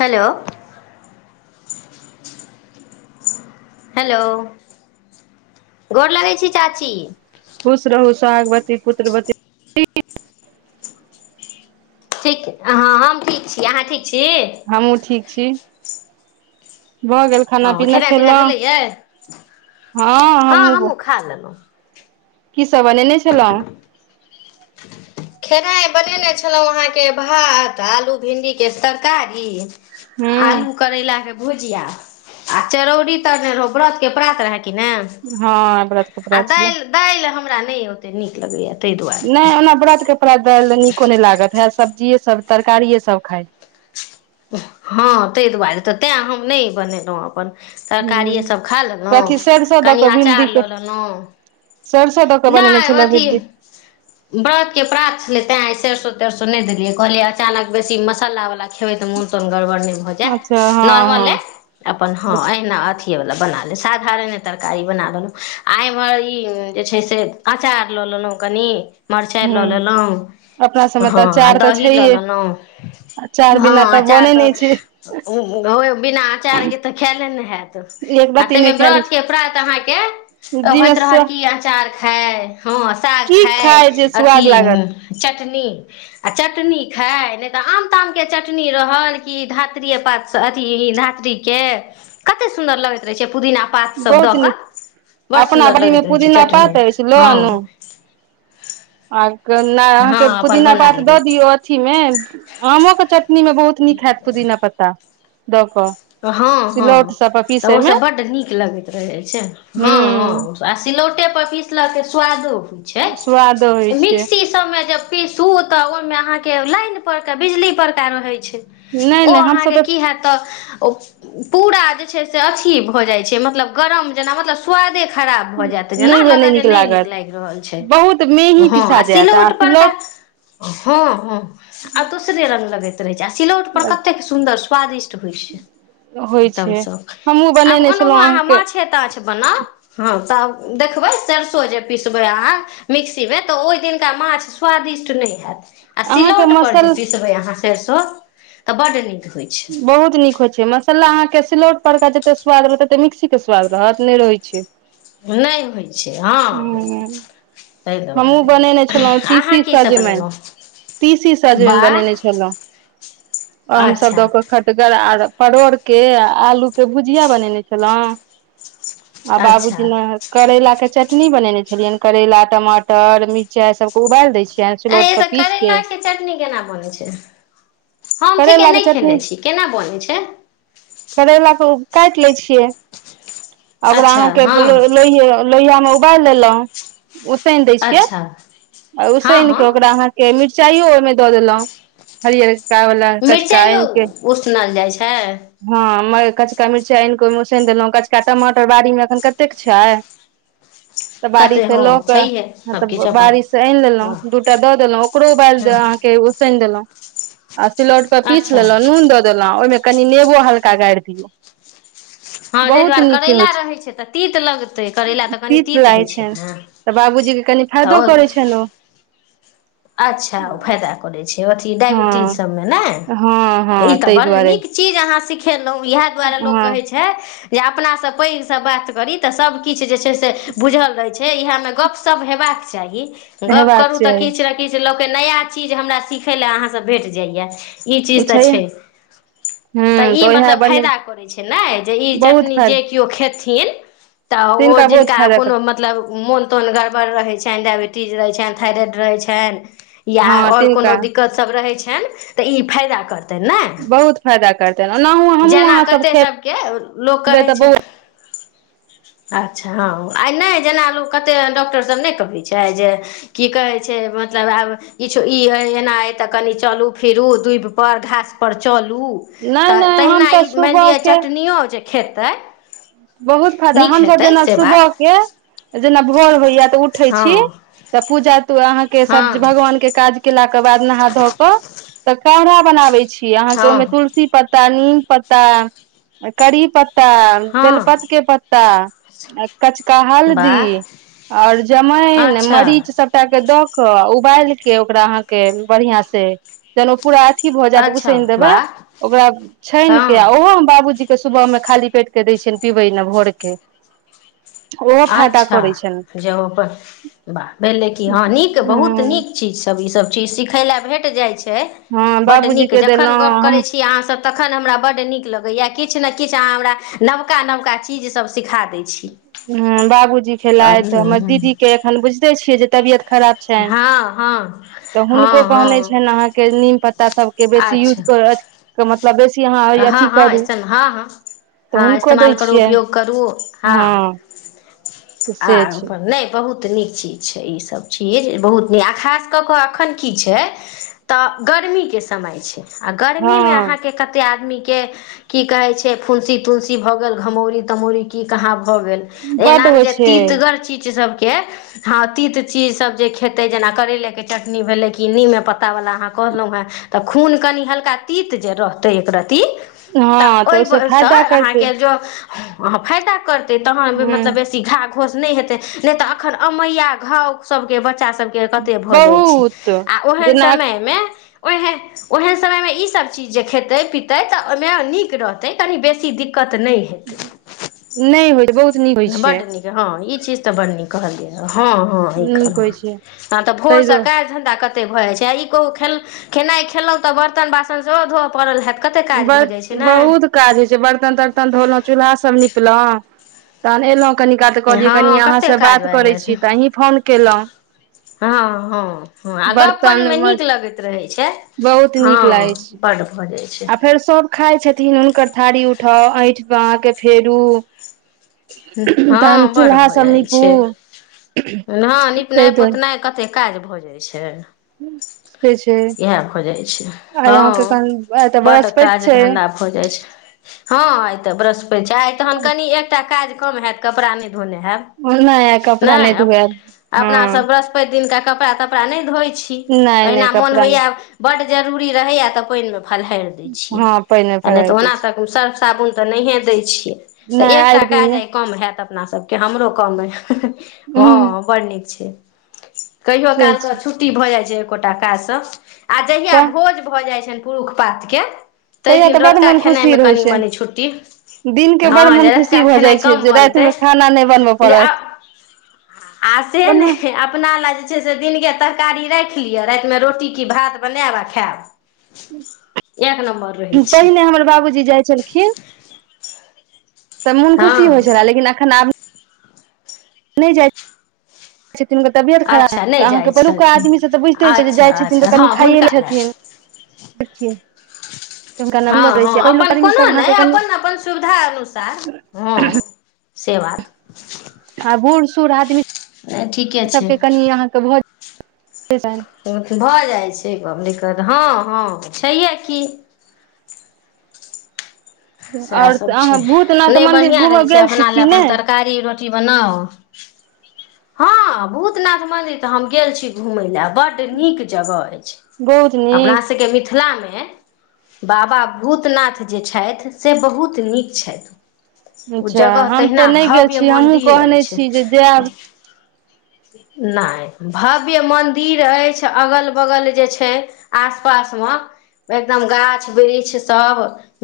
Hello. Hello गोर लगै छी चाची। खुश रहू स्वागवत्ती पुत्रवत्ती ठीक हँ हम ठीक छी अहाँ ठीक छी हमहुँ ठीक छी भऽ गेल खाना हँ पीना खेनाइ खेलउ पिनाइ भेलैयै हँ हमहूँ खा ललौ की सब बनेने छलौ खेनाइ बनेने छलौ अहाँकेँ भात आलू भिण्डी केँ तरकारी हूँ आलू करैला केँ भुज जिया आ चरौरी तरने रहौ व्रत केँ परात रहे की ने हँ व्रत केँ परात छलै दाइल हमरा नहि ओतेक नीक लगैया ताहि दुआरे नहि ओना व्रत केँ परात दाइल नीको नै लागत हैत सब्जिये सब तरकारिये सब खाईत हँ तय दुआरे तऽ तैँ हम नय बनेलऊ अपन तरकारिए हूँ सभ खा ललौ कथी सरिसो कनि अचार लऽ ललौ सब सँ ब नाय अथी व्रत केँ प्रात छले तै आय सरसो तरसो नय देलियै कहलियै अचानक बेसी मसाला वाला खेबै तऽ मोन तन गड़बड़ नय भऽ जाय अच्छा हँ हँ नॉर्मले अपन हँ अहिना अथि अथिये वाला बना ले साधारणे तरकारी बना ललौ आ इम्हर ई जे छै से अचार लऽ ललौ कनि मरचाइ लऽ हूँ ललौ अपना सबमे तऽ हँ आ अचार तऽ दही लऽ छैहे ललौ अचार हँ बिना अचार बनै तऽ नहि छै ओ [unintelligible] बिना अचार केँ तऽ खैले नै हैत एक आ रत्ती नहि ताहिमे खायल होइ व्रत केँ प्रात अहाँकेँ छै जी मे होइत रहत स की अचार खाय हँ साग की खाय जे स्वाद अथि लागत चटनी आ चटनी खाय नय तऽ आम ताम केँ चटनी रहल कि धात्रिए पात सँ अथि धात्री के कते सुंन्दर लगैत रहे छै पुदीना पात सब बहुत द कऽ नीक बड अपना सुंन्दर बाड़ी मे लगैत रहे छै पुदीना चटनी पात अछि लऽ आनू हँ आ केँ नय हँ अहाँकेँ अपन पुदीना बना पात द लियौ दियऔ अथी मे आमो कऽ चटनी मे बहुत बहुत निक हैत पुदिना पत्ता द कऽ हँ सिलौट हँ सब पर तऽ पीसै मे ओसभ बड्ड नीक लगैत रहै छै हँ हँ हूँ आ सिलौटे पर पीसलक केँ स्वादो होइ स्वाद होइ छै छै मिक्सी सब मे जे पीसू तऽ ओहि मे अहाँकेँ लाइन पर का बिजली पर का रहे छै नहि ओ नहि हमसभ अहाँकेँ की हैत तऽ औ पुरा जे छय से अथी भो जाय छै मतलब गरम जेना मतलब स्वादे खराब भऽ जैत नहि जेना नहि लगत जे नय नीक लागत लायग रहल छै बहुत मेही हँ पिसा आ जायत सिलौट पड़का हँ हँ आ दोसरे रंग लगैत रहै छै आ सिलौट पर कतेक सुन्दर स्वादिष्ट होइ छै होइ एकदम छै श ख हमहूँ आ बनेने ओनहुँ छलहुँ अहाँ अहाँके माछे ताछ बनाउ हँ तब देखबै सरिसो जे पिसबै अहाँ मिक्सीमे तऽ ओहि दिनका माछ स्वादिष्ट नय हैत आ अहाँके सिलौट पर जे मसल पिसबे अहाँ सेरसो तऽ बड नीक होई बहुत नीक होयत मसाला अहाँकेँ सिलौट परा जते स्वाद रहत तते मिक्सी केँ स्वाद रहत नय रहे छै नय होइ छै हँ ताहि हमहूँ दुआरे बनेने छलहुँ अहाँ तीसी कीसभ सजमनि। बनेलहुँ तीसी सजमनि वाह बनेने छलौ आम सब अच्छा द क। खटगर आर परोड़के आलू के भुजिया बनेने छलौ। आ अच्छा बाबूजी नहैत करैला के चटनी बनेने छिलियनि करेला टमाटर मिरचाई सबके उबाल देय छि। आय यै त करेलाके चटनी केना बनै छैय हम ठीके नहि खे ने छी केना बनै छैय? करैलाके काटि लै छियै आ ओकरा अच्छा अहाँके हँ लौ लौयामें उबली देलहु उसैन दै छियै अच्छा आ हँ हँ उसैनके ओकरा अहां मिरचाइयो ओहिमे दऽ देलहुं हरियरका वला कचका मिरचाइयो आयन उसनल जाइ छैय? हँ कचका मिर्चाइ आनि कऽ ओहिमे उसनि देलहुँ कचका टमाटर बाड़ीमे एखन कतेक छैय। तऽ बाड़ी कहतै से हँ ल क छैहे हँ तऽ सबकिछु अपन बारि सँ आयन लेलौ हँ दू टा दऽ देलौ ओकरो उबायिल द अहां के ऊसैन देलौ आ सिलौट पर पिस अच्छा सुन दऽ देलहु ओहिमे कनि नेबो हल्का गारि दियौ। ह हँ ताहि बहुत दुआरे नीक करैला होइ छै रहैत छैय तऽ तीत लगतै करैला तऽ कनि तीत लागै होइत छैय छै न। तऽ बाबूजी के कनी फायदो करै छैन ओ। अच्छा फायदा करय छैय अथी हँ डायविटीज सबमें ने हँ ई हँ त ताहि बड्ड दुआरे नीक चीज आहां सिखेलहु यहे दुआरे लोक हँ कहै छैय जे अपनासँ पैघसँ बात करी तऽ सब किछ जे छैय से बुझल रहय छैय इहेमे गप सप हेबाक चाही गप हेबाक करू तऽ चाही किछ किछ लके नया चीज हमरा सिखय ला आहां से भेट जाय या ई चीज त बुझैया छैय। तऽ हूँ ई उएह मतलब बने फायदा करै छैय ने जे ई बहुत चटनी फायदा जे केव खेथिन त ओ तिनका बहुत जिनका फायदा कर मतलब मोन तोन गड़बड़ रहै छनि डायइबिटीज रहै छनि थाइरइड रहै छनि। या हँ आओर कोनो तिनका दिक्कत सब रहय छनि तऽ ई फायदा करत। ने बहुत फायदा करतनि ओनाहु हमहूँ जेना अहाँसभ कते सबके लोक खेबै कहै तऽ छैय बहुत अच्छा हँ आइ नहि जेना लोक कतेक डॉक्टरसभ नहि कहबै छैय जे की कहै छैय से मतलब आब किछु ई अइ एना अइ तऽ कनि चलू फिरू दूबिपर घास पर चलू। नहि तऽ नहि हम तहिना तऽ ई मानि लिअ सुबहके चटनिओ जे खेतै बहुत फायदा नीक हमसभ हेतै जेना से सुबह बात के जेना भोर होइया तऽ उ हँ तऽ पूजा तू अहाँके सब हँ भगवानके काज केलाके बादमें नहा धऽ कऽ तऽ काढ़ा बनाबे छी अहाँके हँ ओहिमे तुलसी पत्त तन पता करी पत्ता हँ बेलपतके पत्ता आ कचका हल्दी वाह आऔर जमाइन अच्छा मरीच सब टाके दऽ कऽ उबायलके ओकरा अहाँके बढ़ियां से जहन पूरा अथी भऽ जायत अच्छा उसनि देबै वाह ओकरा हँ छानिके आ ओहो हम बाबूजी के सुबहमे खाली पेट के दै छियनि पीबै ला भोरके। अच्छा जहो अपन ह भेलै कि हँ नीक बहुत ह नीक जी सब ई सब चीज सिखय ल भेट जाइ छै हँ बड बाबूजी नीक के जखन देलहुँ गप करय हम छी अहाँ सब तखन हमरा बड्ड नीक लगैया किछु ने किछु अहाँ हमरा नवका नवका चीजसभ सिखा दै छी ह बाबूजी तऽ खेलथि हमर दीदीके एखन बुझिते छियै जे तबियत खराब छनि हँ हँ तऽ हँ हुनको कहने हँ छनि अहाँके नीम पत्ता सभके बेसी यूज अच्छा कर के मतलब बेसी अहाँ हँ अथी हँ करू इस्तेम हँ हँ तऽ हँ हुनको इस्तेमाल दै करू छियनि उपयोग करू हँ तऽ आ से छै अपन नहि बहुत नीक चीज छै ई सब चीज बहुत नीक आ खास कऽ कऽ एखन की छै तऽ गर्मीके समय छै आ हँ गर्मीमे अहाँके कतेक आदमीके की कहै छै फुंसी तुन्सी भऽ गेल घमौरी तमौरी की कहाँ भऽ गेल बड्ड एनामे होइ जे छै तीतगर चीज सबके हँ अ तीत चीजसभ जे खेतै जेना करैलेके चटनी भेलै की नीमे पत्ता वला अहाँ कहलहु हे तऽ खून कनि हल्का तीत जे रहतै एकरत्ती तऽ हँ ओहिसँ ओय सँ फायदा करतै अहाँके जों अहाँ फायदा करतै तहाँ ह मतलब बेसी घा घोस नहि हेतै नहि तऽ एखन अमैया घाव सबके बच्चा सबके के कते भऽ जाई छै बहुत आ ओहन जेना समयमे ओह ओहन समयमे ई सब चीज जे खेत खेते पिते तऽ ओय मे नीक रहते तनी बेसी दिक्कत नहि नहि होय बहुत नीक होइ बड छै नीक हँ ई चीज तऽ बड नीक कहलियै हँ हँ ई कहल नीक ह होइ छै तऽ ताहि भोरसँ दुआरे काज धंधा क कते भऽ जाइ छै आ ई कहू खेनाई खेलहुँ तऽ बर्तन बासन सेहो धोऽ पड़ल हेत कते काज भऽ जाइ छै बड़ ने बहुत काज होइ छै बर्तन तर्तन धोलहुं चूल्हा सब निपलहुँ तहन एलहुं कनि कात कहलियै कनि हँ कते अहाँसँ काज बात भए करै जाइ छै छी तऽ अहीं फोन केलहुँ हँ हँ हँ आ गप बर्तन करयमे नीक लगैत रहैत छै बहुत नीक हँ लागै छै बड्ड भऽ जाइ छै आ फेर सब खाय छथिन हुनकर थारी उठाउ ऐठ अहांके फेरू तहन हँ बड चूल्हा भऽ सब जाइत नीपू छै ह निपनाय ताहि दुआरे पोतनाई कत कते काज भऽ जाई छै से छै इएह भ जाई छै आइ हँ अहाँके तऽ बड बृहस्पति काज धंधा छै भ जाय छै हँ आय त वृहस्पति छै आय त कनि हम एकटा काज कम हैत कपड़ा नय धोने हेब नहि कपड़ा नहि नय धुएब अपना हँ सब वृहस्पि वृहस्पति दिन त कपड़ा तपड़ा नहि धोइ छी नहि नहि अहिना मोन कपड़ा होइया बड्ड जरूरी रहैया तऽ पानिमे फलहारि दै छियै हँ पानि मे आ नहि तऽ भरार दै ओना छै तऽ सर्फ साबुन त नहि दै छियै नहि आइ एकटा दिन काज मे आई कम हैत अपना सब हमरो ह हँ बड नीक छै कहियो से काल के छै छुट्टी भए जाइ छै एकोटा काज से आ जहिया तऽ भोज भए जाइ छनि पुरुख पातके ताहि तहिया दिन तऽ बड रतुका मोन खुशी खेनाईमे रहै कनि छै मने छुट्टी दिन के बड़ हँ मोन जे खुशी रतुका भऽ खेनाई जाइ छै कम जे राति बनतै मे खाना नहि बनबय जे पड़त आ से ओना ने अपना ले जे छै से दिनके तरकारी राखि लिअ रातिमे रोटी की भात बनायब आ खायब एक नम्बर रहै छै पहिने हमर बाबूजी जाई छलखिन कि मुन खुशी हँ होइ छला नहि जा। [inaudible] छथिन हुनकर तबियत खराब अच्छा तऽ नहि जाइ अहाँकेँ पड़ुकके छथिन आदीसभ तऽ बुझिते छयै जे अच्छा जाई छथिन अच्छा तऽ कनि हँ खाईए हुनका ल लए छथिन देखछिय। ह, ह अपन कोनो नहि अहाँके कनि अपन अपन सुविधा अनुसार ह से बात आ बूढ़ सूढ़ आदमी नहि ठीके छै सभके कनि अहाँकेँ भऽ जात भऽ जाइ छै, दिक्कत हँ हँ छैहे कि सएह आओर सभ छै अहाँ भूतनाथ नहि मन्दिर बढ़िआँ घूमय रहै छै गेल छी अपना कि लए अपन नहि तरकारी रोटी बनाउ हँ भूतनाथ मंदिर तऽ हम गेल छी घूमय लए बड़ बड्ड नीक जगह अछि बहुत अपना नीक सभके मिथिलामे बाबा भूतनाथ जे छथि से बहुत नीक छथि। ओ अच्छा जगह हम तहिना तऽ नहि गेल भव्य छी हमहूँ मन्दिर कहने अछि। छी जे जायब ना भव्य मन्दिर अछि अगल बगल जे छै। आस पास मे एकदम गाछ वृक्ष सभ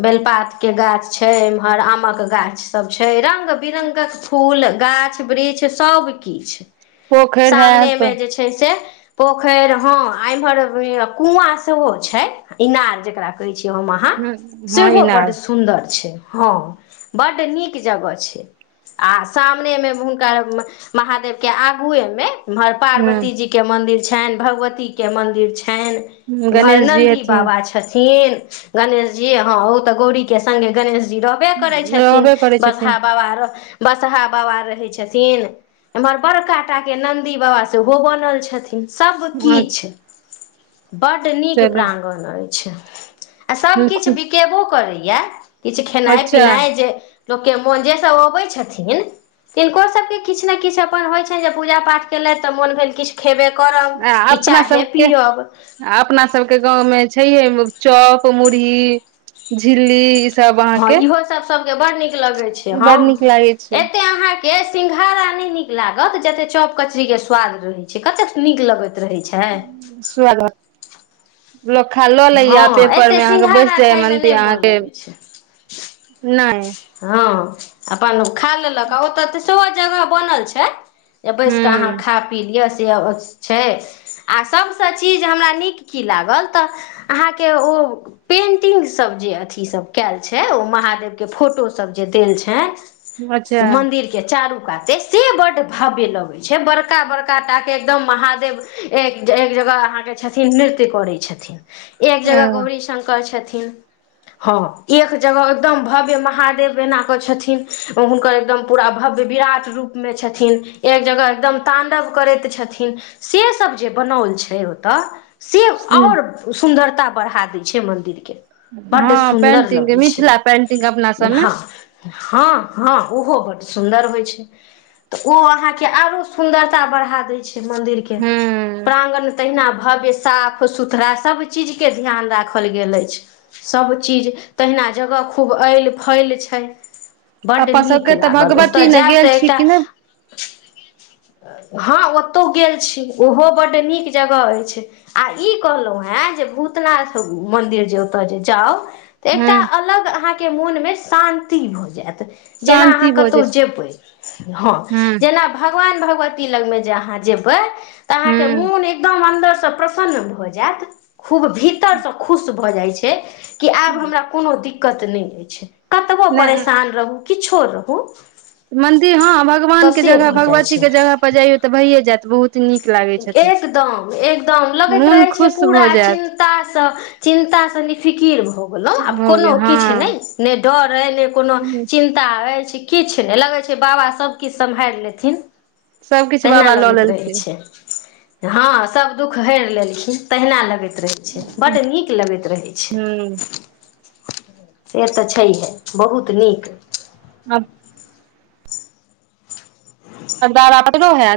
बेलपात के गाछ छै एम्हर आमक गाछ सभ छै रंग बिरंग फूल गाछ वृक्ष सभ किछु पोखरि सामने हैत मे जे छै से पोखरि हँ इम्हर कुआँ सेहो छै इनार जकरा। अहा ह हँ सेहो इनार ब सुन्दर छै हँ बड़ नीक जगह छै आ सामनेमे हुनका महादेव के आगुएमे ह पार्वतीजी के मन्दिर छैन भगवतीके मन्दिर छैन एम्हर गणेश जी नन्दी हथिन बाबा छथिन। गणेश जी हा ते गौरी के संगे गणेश जी र करबे करै छथिन रहबे करै बसहा छथिन बाबा बसहा बाबा रहै छथिन एम्हर बड़काटा के नन्दी बाबा सेहो बनल छथिन सभ अच्छा किछु बड़ नीक प्राङ्गण अछि आ सभकिछु चलू बिकेबो करैए किछु खेनाइ अच्छा पिनाइ जे। लोक के मोन जे सभ अबे छथिन तिनको सभके किछु ने किछु अपन होइत छैनि जे पूजा पाठ केलथि तऽ मोन भेल किछु। खेबे करब आ कि अपना चाहे सबके पियब अपना सभके गाव मे छैहे चक मुुरही झिल्ली सब हँ अहाँके इहो सभ सभके बड़ नीक लगे छै ह बड़ नीक लागै छै एते अहा के सिंघाड़ा नहि नीक लागत जतेक चॉप कचरी के स्वाद रहैत छै कतेक नीक लगैत रहैत छै। सुवागत। लोक खा लऽ लैए हँ एते पेपरमे अहाँकेँ बैस सिंघाड़ा जाइए खायमे मनद नहि मोन अहाँकेँ लगै नहि। ह अपन ओ खा लेलक आ ओतऽ तऽ सेहो जगह बनल छै। जे बैस कऽ हूं अहाँ खा पी लिआ से छै आ सभसँ चीज हमरा नीक कि लागल तऽ अहाँकेँ ओ पेंटिंगसभ जे अथी सभ कयल छै ओ महादेव के फोटो सभ जे देल छै, से अच्छा मन्दिर के चारू काते से बड़ भाव्य लऽ अगै छै बड़का बड़का टाके एकदम महादेव एक एक जगह अहाँकेँ छथिन नृत्य करै छथिन एक जगह हँ गौरी शंकर छथिन हँ एक जगह एकदम भव्य महादेव एना क छथिन हुनकर एकदम पूरा भव्य विराट रूप मे छथिन एक जगह एकदम तांडव करैत छथिन से सब जे बनल छै ओतय से हू [inaudible] आओर सुन्दरता बढ़ा दै छै मंदिर के बड सुन्दर पेंटिंग लगै छै मिथिला पेंटिंग अप [unintelligible] हँ हँ हँ ओहो बड्ड सुन्दर होइ छै ओ अहाँ के आरो सुंदरता बढ़ा दे छै मंदिर के हूं प्रांगण तहिना भव्य साफ साफ सुथड़ा सभ चीजके ध्यान राखल गेल अछि सभचीज तहिना जगह खूब ऐल फैल छै बड्ड अपन नीक सबके तऽ लागल भगवती ओतय ने जायब गेल तऽ छी एकटा कि नहि हँ ओतोहु गेल छी ओहो बड्ड नीक जगह अछि आ ई कहलहुँ हेँ जे भूतनाथ मन्दिर जे ओतय जे जाउ एकटा हूं अलग अहाँके मोनमे शान्ति भऽ जायत जेना शान्ति अहाँ भोजै कतहु छै जेबै हँ हूं जेना भगवान भगवती लग मे जे अहाँ जेबे ते अहाँ के हूं मोन एकदम अंन्दर से प्रसन्न भए जात खूब भीतरसँ खुश भऽ जाइ छै कि आब हमरा कोनो दिक दिक्कत नहि रहै छै कतबो नहि परेशान रहू किछो रहू मंन्दिर हँ तऽ भगवान के से जगह भऽ जाइ भगवतीक छै के जगह पर जइयौ तऽ भाइए जायत बहुत नीक लागै छथिन एकदम एकदम लगैत मोन रहैत छै खुश पूरा भऽ चिन जायत चिन्तास निफिकिर भऽ गेलहुँ आब भऽ कोनो गेल किछु हँ नहि नहि डर अइ नहि कोनो चिन्- ता अछि किछु नहि लगै छै बाबा सब किछु सम्हार लेथिन सबकिछु तहिना बाबा लऽ लगैत रहै लेलखिन छै हँ सब दुख हेर लेलखिन तहिना लगैत रहे छै बड नीक लगैत रहै छै हूं से त छैहे बहुत निक हँ सरदारा [unintelligible] पटलो होय